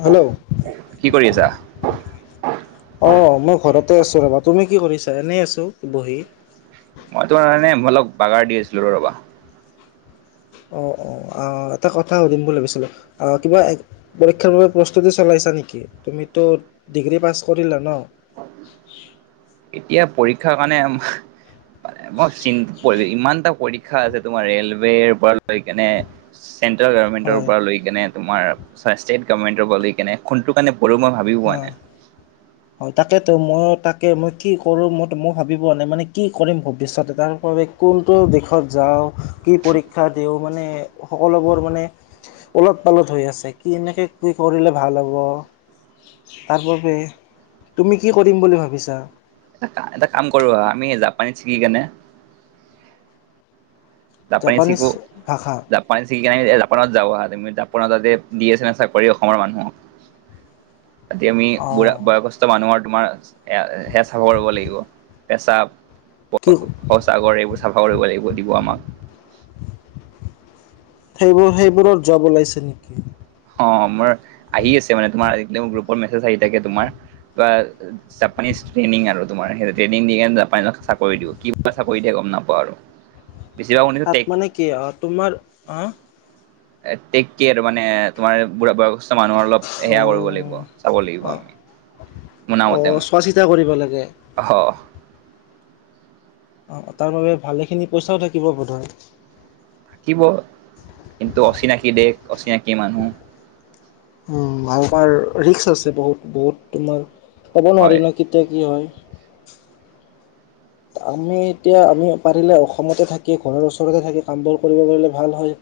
Hello কি কৰি আছা? অঁ মই ঘৰতে আছোঁ ৰ'বা, তুমি কি কৰিছা, এনেই আছোঁ বহি। মই তোমাৰ এনেই অলপ বাগাৰ দি আছিলো ৰবা। অঁ অঁঁ এটা কথা সুধিম বুলি ভাবিছিলোঁ কিবা পৰীক্ষাৰ বাবে প্ৰস্তুতি চলাইছা নেকি তুমিতো ডিগ্ৰী পাছ কৰিলা ন এতিয়া পৰীক্ষাৰ কাৰণে মই চীন পৰি ইমান এটা পৰীক্ষা আছে তোমাৰ ৰেলৱেপৰা লৈ কেনে চেন্ট্ৰেল গভমেণ্টৰ হয় পৰা লৈ কেনে তোমাৰ ষ্টেট গভমেণ্টৰ পৰা লৈ কেনে খোনটোৰ কাৰণে পঢ়ো মই ভাবি পোৱা হয় নাই। হয় তাকেতো মই তাকে মই কি কৰোঁ মইো মই ভাবি পোৱা নাই মানে কি কৰিম ভৱিষ্যতে তাৰ বাবে কোনটো দিশত যাওঁ কি পৰীক্ষা দিওঁ মানে সকলোবোৰ মানে উলত পালত হৈ আছে কি কেনেকে কি কৰিলে ভাল হ'ব তাৰ বাবে তুমি কি কৰিম বুলি ভাবিছা? [unintelligible] এটা কাম কৰো আমি জাপানী চিকি কেনে যাপানিছ জাপানীজ শিকো ভাষা জাপানিছ শিকি কেনে জাপানত যাওঁ আহাঁ জাপানত দী আছে নহয় অসমৰ মানুহক আতিয়া আমি অ বুঢ়া বয় ক মানুহৰ তোমাৰ হে চাফা কৰিব লাগিব পেচাব কি সঁচা গৰ এইবোৰ চাফা কৰিব লাগিব দিব আমাক। সেইবোৰ সেইবোৰৰ যব ওলাইছে নেকি? অ মোৰ আহি আছে মানে তোমাৰ একদম গ্ৰুপৰ মেজ আহি থাকে তোমাৰ বা জাপানিছ ট্ৰেনিং আৰু তোমাৰ হেঁটো দিকিনে জাপানত চাকৰি দিব কি বা চাকৰি দিয়ে গম নাপাও আৰু [inaudible] শুনিছো তাত টেক মানে কি অ তোমাৰ অ এ টেকে আৰু মানে তোমাৰ বুঢ় বয়সস্থ মানুহৰ অলপ অ সেয়া কৰিব লাগিব চাব অ লাগিব আমি মুনা অ মতে মই চোৱা চিতা কৰিব লাগে অহ। অ তাৰ বাবে ভালেখিনি পইচাও থাকিব বধে থাকিব কিন্তু অচিনাকি দেশ অচিনাকি মানুহ ভাল পাৰ ৰিস্ক আছে বহুত বহুত তোমাৰ ক'ব হয় নোৱাৰি ন কেতিয়া কি হয়। আমি এতিয়া আমি পাৰিলে অসমতে থাকি ঘৰৰ ওচৰতে থাকি কামবোৰ কৰিব পাৰিলে ভাল হয়।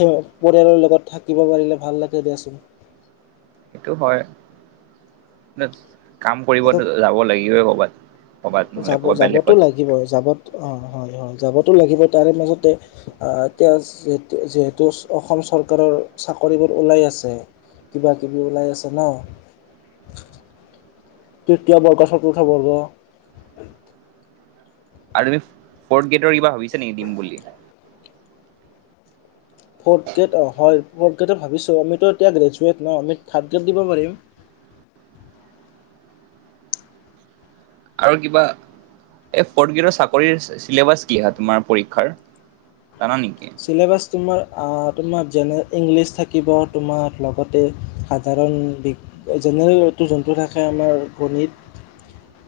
তীয় পৰিয়ালৰ লগত থাকিব পাৰিলে ভাল লাগে দিয়াচোন। সেইটো হয়, কাম কৰিব এটা যাব লাগিবএ কৰ'বাত। কৰ'বাত নহ'লে যাব ক'ৰবাত যাবতো বেলেগত লাগিব যাব অ হয় হয় যাবতো লাগিব তাৰে মাজতে আহ এতিয়া যিহেতু অসম চৰকাৰৰ চাকৰিবোৰ ওলাই আছে। কিবা কিবি ওলাই আছে ন তৃতীয় বৰ্গ চতুৰ্থ বৰ্গ আৰু তুমি ফৰ্থ গেটৰ কিবা ভাবিছা নেকি দিম বুলি ফ'ৰ্থ গ্ৰেড অ হয় ফৰ্থ গ্ৰেড ভাবিছোঁ আমিতো এতিয়া গ্ৰেজুৱেট ন আমি থাৰ্ড গ্ৰেড দিব পাৰিম। আৰু কিবা এই ফৰ্ড গ্ৰেডৰ চাকৰি চিলেবাছ কি হা তোমাৰ পৰীক্ষাৰ। জানা নেকি চিলেবাছ তোমাৰ তোমাৰ যেনে ইংলিছ থাকিব তোমাৰ লগতে সাধাৰণ বি- জেনেৰেল এইটো জোনটো থাকে আমাৰ গণিত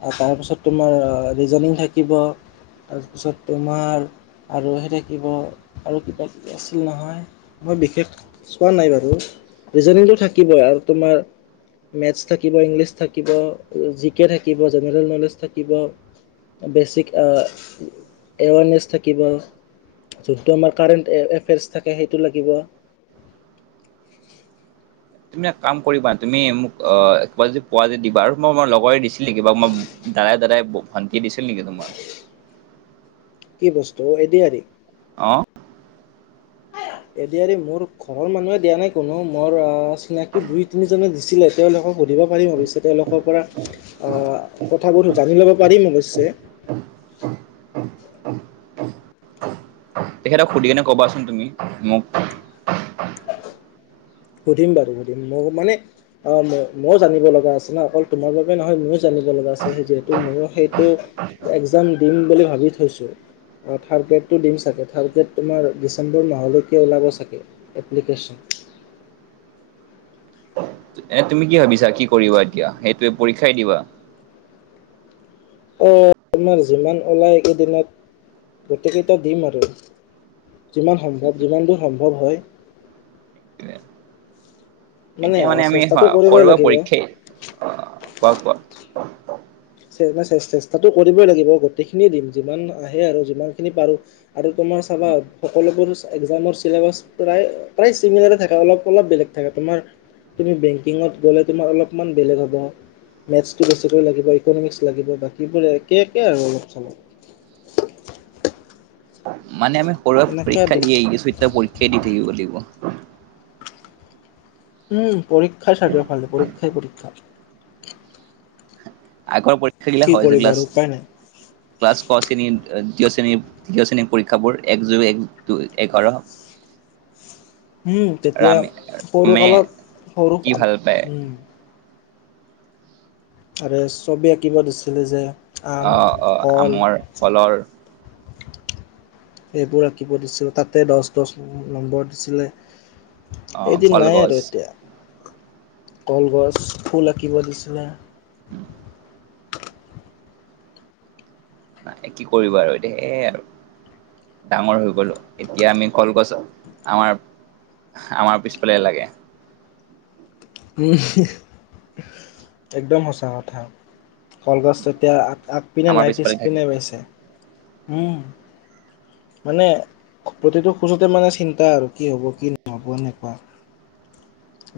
তাৰপিছত তোমাৰ ৰিজনিং থাকিব তাৰপিছত তোমাৰ আৰু সেই থাকিব আৰু কিবা কিবি আছিল নহয় মই বিশেষ চোৱা নাই বাৰু ৰিজনেলটো থাকিবই আৰু তোমাৰ - মেথছ থাকিব, ইংলিছ থাকিব, জি কে থাকিব, জেনেৰেল নলেজ থাকিব - বেচিক এ এৱাৰনেছ থাকিব। টো আমাৰ কাৰেণ্ট এফেয়াৰছ থাকে সেইটো লাগিব। তুমি এক কাম কৰিবা, তুমি মোক অ কিবা যদি পোৱা যদি দিবা আৰু মই মই লগৰে দিছিলি কিবা মই - দাদাই দাদাই ভান্তিয়ে দিছিল নেকি তোমাৰ? কি বস্তু এ ডি আৰ ই? অ। এ দি আৰ ই মোৰ ঘৰৰ মানুহে দিয়া নাই কোনো মোৰ অ চিনাকি দুই তিনি জনে দিছিলে। তেওঁলোকক সুধিব পাৰিম অৱশ্যে তেওঁলোকৰ পৰা কথাবোৰ জানি ল'ব পাৰিম অৱশ্যে। তেখেতক সুধি কিনে কবাচোন তুমি মোক। সুধিম বাৰু সুধিম মোক মানে - অ মইয়ো জানিব লগা আছে ন অকল তোমাৰ বাবে নহয় মইয়ো জানিব লগা আছে যিহেতু মোৰো সেইটো- একজাম দিম বুলি ভাবি থৈছোঁ। অঁ থাৰ্ড গ্ৰেডটো দিম চাগে থাৰ্ড গ্ৰেড তোমাৰ ডিচেম্বৰ মাহলৈকে ওলাব চাগে। এপ্লিকেশ্যন। এ তুমি কি ভাবিছা কি কৰিবা এতিয়া, সেইটোয়ে পৰীক্ষাই দিবা? অঁ তোমাৰ যিমান ওলায় এইকেইদিনত গোটেইকেইটা দিম আৰু। যিমান সম্ভৱ যিমান দূৰ সম্ভৱ হয়। এতিয়া আ, মানে আমি চেষ্টাটো কৰিবই সৰুৱা লাগিব। পৰীক্ষাই - অ কোৱা কোৱা। [unintelligible] চে চেষ্টাটো কৰিবই লাগিব গোটেইখিনিয়ে দিম, যিমান আহে আৰু যিমানখিনি পাৰো। আৰু তোমাৰ চাবা সকলোবোৰ একজামৰ চিলেবাচ - প্ৰায় প্ৰায় চিমিলাৰে থাকে অলপ অলপ বেলেগ থাকে তোমাৰ - তুমি বেংকিংত গলে তোমাৰ অলপমান বেলেগ হব মেটচটো বেচিকৈ লাগিব। টো ইংলিছ লাগিব বাকীবোৰ একে একে আৰু অলপ চলপ। মানে আমি সৰুৰ পৰা পৰীক্ষা দি আহি আছো এতিয়া ও পৰীক্ষাই দি থাকিব লাগিব। উম পৰীক্ষাৰ চাৰিওফালে পৰীক্ষাই পৰীক্ষা। আগৰ পৰীক্ষা গিলা কি হয় যে কৰিবা ক্লাছ আৰু উপায় নাই ক্লাছ ক শ্ৰেণী দ্বিতীয় শ্ৰেণীত - তৃতীয় শ্ৰেণীৰ পৰীক্ষাবোৰ এক যোগ এক দুই এঘাৰ - আৰু উম তেতিয়া ৰামে সৰু ৰামে কালত সৰু কি ভাল পায়? উম আৰু ছবি আঁকিব দিছিলে যে - অ' অ' আমৰ, কলৰ - এইবোৰ আঁকিব দিছিলে তাতে দচ দচ নম্বৰ দিছিলে। আহ এদিন নাই কলগছ আৰু এতিয়া কলগছ ফুল আঁকিব দিছিলে- নাই কি কৰিবা আৰু এতিয়া সেয়ে আৰু - ডাঙৰ হৈ গলো এতিয়া আমি কলগছত আমাৰ - আমাৰ পিছফালে লাগে। একদম সঁচা কথা, কলগছ তেতিয়া - আগপিনে আমাৰ নাই পিছফালে থাকে পিছপিনে পাইছে, উম মানে - প্ৰতিটো খোজতে মানে চিন্তা আৰু কি হব কি নহব এনেকুৱা -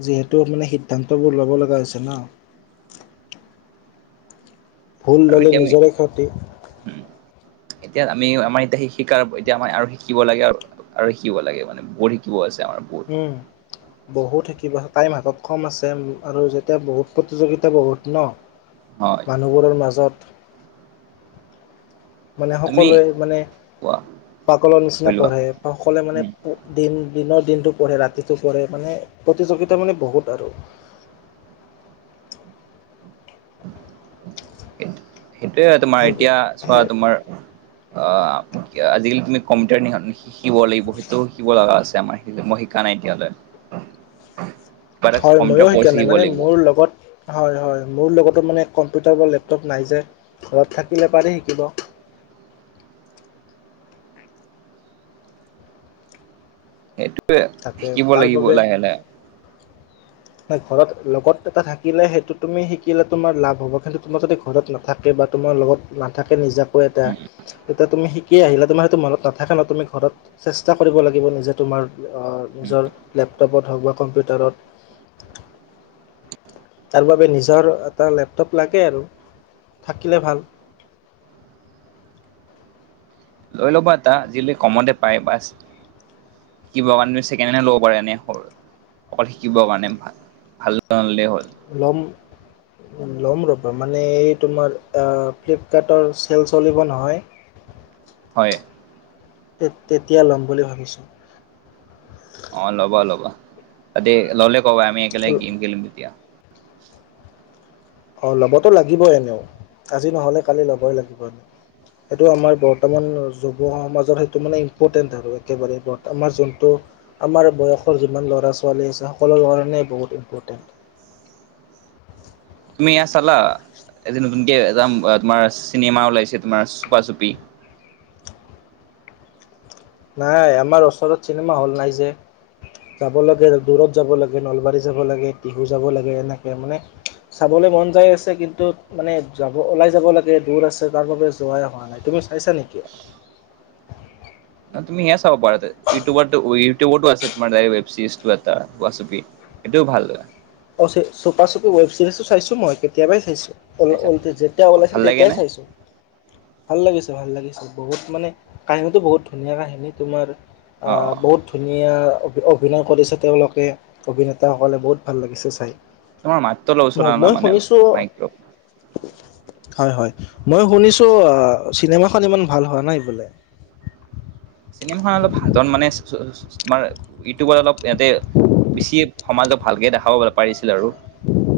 যিহেতু মানে সিদ্ধান্তবোৰ ল'ব লগা হৈছে ন। ভুল ল'লে নিজৰে ক্ষতি - উম, এতিয়া আমি আমাৰ এতিয়া শিকাৰ এতিয়া আম আৰু শিকিব লাগে আৰু - আৰু শিকিব লাগে মানে বহুত শিকিব আছে আমাৰ [inaudible] বহুত থাকিব টাইম হাতত কম আছে আৰু যেতিয়া বহুত প্ৰতিযোগিতা বহুত ন হয়। মানুহবোৰৰ মাজত মানে তুমি সকলোৱে মানে কোৱা পাগলৰ কৈ নিচিনা লোৱা পঢ়ে সকলে মানে দিন দিনৰ দিনটো পঢ়ে ৰাতিটো পঢ়ে মানে প্ৰতিযোগিতা মানে বহুত আৰু সেইটোয়ে হয় তোমাৰ সেইবোৰ এতিয়া চোৱা সেই তোমাৰ অ' আজিকালি তুমি কম্পিউটাৰ শিকিব লাগিব সেইটোও শিকিব লগা আছে আমাৰ মই শিকা নাই এতিয়ালৈ কিবা এটা হয় ময়ো কম্পিউটাৰ কৰ্চ শিকা নাই শিকিব মানে লাগিব মোৰ লগত হয় হয় মোৰ লগতো মানে কম্পিউটাৰ বা লেপটপ নাই যে ঘৰত থাকিলে পাৰি শিকিব। সেইটোয়ে তাকে শিকিব তাৰ লাগিব বাবে লাহে লাহে ঘৰত লগত এটা থাকিলে সেইটো তুমি শিকিলে তোমাৰ লাভ হ'ব কিন্তু তোমাৰ যদি ঘৰত নাথাকে বা তোমাৰ লগত নাথাকে নিজাকৈ এটা উম এতিয়া তুমি শিক কি আহিলে তোমাৰ সেইটো মন নথকা ন তুমি ঘৰত চেষ্টা কৰিব লাগিব নিজে তোমাৰ উম নিজৰ লেপটপত হওক বা কম্পিউটাৰত তাৰ বাবে নিজৰ এটা লেপটপ লাগে আৰু থাকিলে ভাল। [inaudible] লৈ ল'ব এটা আজিকালি কমতে পায় বাছ শিকিব কাৰণে ছেকেণ্ড হেণ্ড লবা এনে সৰু অকল শিকিবৰ কাৰণে ভাল এটা আনিলে হ'ল লম ল'ম ৰ'বা মানে এই তোমাৰ ফ্লিপকাৰ্টৰ চেল চলিব নহয়। হয়। তেতিয়া ল'ম বুলি ভাবিছোঁ। অ' ল'বা ল'বা তাতে ল'লে ক'বা আমি একেলগ গেম খেলিম তেতিয়া অ' ল'বতো লাগিবই এনেও আজি নহ'লে কালি ল'বই লাগিব এনে [inaudible] সেইটো আমাৰ বৰ্তমান যুৱ সমাজৰ সেইটো মানে ইম্পৰ্টেণ্ট আৰু একেবাৰে আমাৰ যোনটো আমাৰ বয়সৰ যিমান ল'ৰা ছোৱালী আছে সকলৰ কাৰণে বহুত ইম্পৰ্টেণ্ট তুমি ইয়াত চালা এযে নতুনকে এ যাম তোমাৰ চিনেমা ওলাইছে তোমাৰ চুপা চুপি নাই আমাৰ ওচৰত চিনেমা হল নাই যে যাব লাগে দূৰত যাব লাগে নলবাৰী যাব লাগে টহু যাব লাগে এনেকে মানে চাবলৈ মন যাই আছে কিন্তু মানে যাব ওলাই যাব লাগে দূৰ আছে তাৰ বাবে যোৱাই অহা তুমি চাইছা নেকি? তুমি ইয়াত চাব পাৰা ইউটিউব ইউটিউব আছে ৱেব ছিৰিজ এটা সূপা চুপি এটোও ভাল। অ, চপা, চপি ৱেব চিৰিজটো চাইছো মই কেতিয়াবাই চাইছো। চাইছা ল, যেতিয়া অ, ভাল ওলাইছিল লাগে তেতিয়াই নে চাইছো। ভাল লাগিছে, ভাল লাগিছে বহুত মানে কাহিনীতটো বহুত ধুনীয়া কাহিনী তোমাৰ। অ বহুত ধুনীয়া অভিনয় কৰিছে, তেওঁলোকে অভিনেতা সকলে বহুত ভাল লাগিছে। এচাই। তোমাৰ মাতটো অলপ ওচৰলৈ অনা মানে মাইকটো। হয় হয় মই শুনিছো অ, চিনেমা খন ইমান ভাল হোৱা নাই বোলে। চিনেমা খন অলপ সাধন মানে তোমাৰ ইউটিউবৰ অলপ ইয়াতে বেছি সমাজক ভালকে দেখাব পা পাৰিছিল আৰু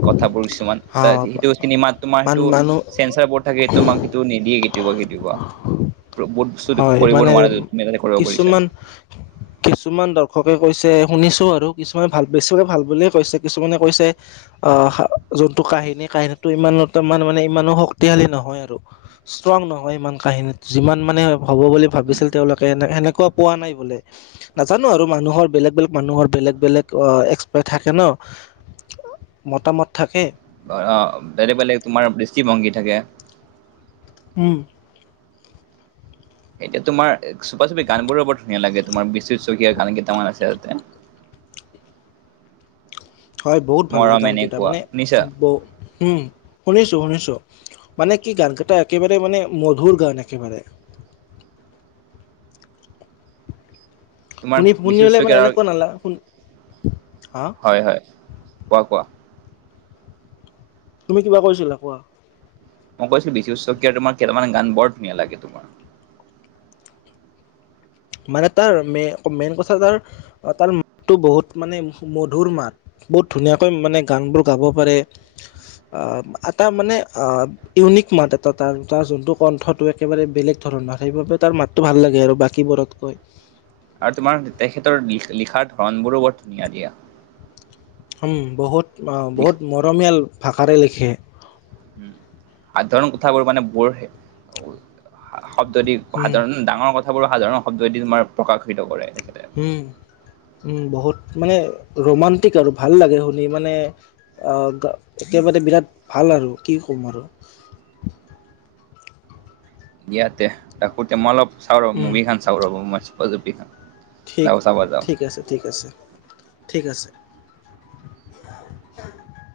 কথাবোৰ কিছুমান। অ এইতা ইটো চিনেমাত তোমাৰ মান সেইটো মানুহ চেন্ঞ্চাৰ বৰ্ড থাকে তোমাৰ। টো নিদিয়ে কেতিয়াবা কেতিয়াবা। বস্তু হয়, কৰিব মানে নোৱাৰা তুমি তাতে কৰিব কিছুমান [inaudible] কিছুমান দৰ্শকে কৈছে শুনিছো আৰু কিছুমানে ভাল বেছি ভাগ ভাল বুলিয়ে কৈছে কিছুমানে কৈছে। আঁহ যোনটো কাহিনী কাহিনীটো ইমান তা মানে ইমানো শক্তিশালী নহয় আৰু। ষ্ট্ৰং নহয়, ইমান কাহিনীত যিমান মানে হ'ব বুলি উম, ভাবিছিল তেওঁলোকে। তে সেনেকুৱা পোৱা নাই বোলে। নাজানো আৰু মানুহৰ বেলেগ, বেলেগ মানুহৰ বেলেগ, বেলেগ এক্সপাত থাকে ন। মতামত থাকে। অঁ বেলেগ বেলেগ তোমাৰ দৃষ্টিভংগী থাকে। উম। এতিয়া তোমাৰ চুপা চুপি গান বোৰো বৰ ধুনীয়া লাগে তোমাৰ বিশ্বজিত শকীয়াৰ গান কেইটামান আছে তাতে। হয় বহুত ভাল লাগে, মৰম গানকেইটা এনেকুৱা মানে শুনিছা ব উম, শুনিছো শুনিছো মানে কি গান কেইটা একেবাৰে মানে মধুৰ গান একেবাৰে। তোমাৰ শুনি বিশ্বজিৎ শুনে মানে শইকীয়াৰ আৰু এনেকুৱা নালাগে শুন, হা হয় হয় কোৱা কোৱা। তুমি কিবা কৈ আছিলা কোৱা। মই কৈছোঁ বিশ্বজিৎ শইকীয়া তোমাৰ কেইটামান গান বৰ ধুনীয়া লাগে তোমাৰ। মানে তাৰ মে মেইন কথা তাৰ মাতটো বহুত মানে মধুৰ মাত। বহুত ধুনীয়াকৈ মানে গানবোৰ গাব পাৰে, এটা মানে ইউনিক মাত এটা তাৰ, তাৰ যোনটো কণ্ঠটো একেবাৰে বেলেগ ধৰণৰ সেইবাবে তাৰ মাতটো ভাল লাগে আৰু বাকীবোৰত। হয়। আৰু তোমাৰ তেখেতৰ লিখাৰ ধৰণ বোৰো বৰ ধুনীয়া দিয়া। উম, বহুত বহুত মৰমীয়াল ভাষাৰে লিখে। সাধাৰণ কথাবোৰ মানে ব'ৰ হে, বহুত। শব্দদি উম সাধাৰণ ডাঙৰ কথাবোৰ সাধাৰণ শব্দদি তোমাৰ প্ৰকাশিত কৰে, তেখেতে। উম উম বহুত মানে ৰোমান্টিক আৰু ভাল লাগে শুনি মানে অঁ একেবাৰে বিৰাট ভাল আৰু কি ক'ম আৰু। ইয়াতে থাকোতে মই অলপ চাও ৰ, উম মুভি খান চাও ৰ চুপা চুপি খন ঠিক ঠিক আছে ঠিক আছে ঠিক আছে।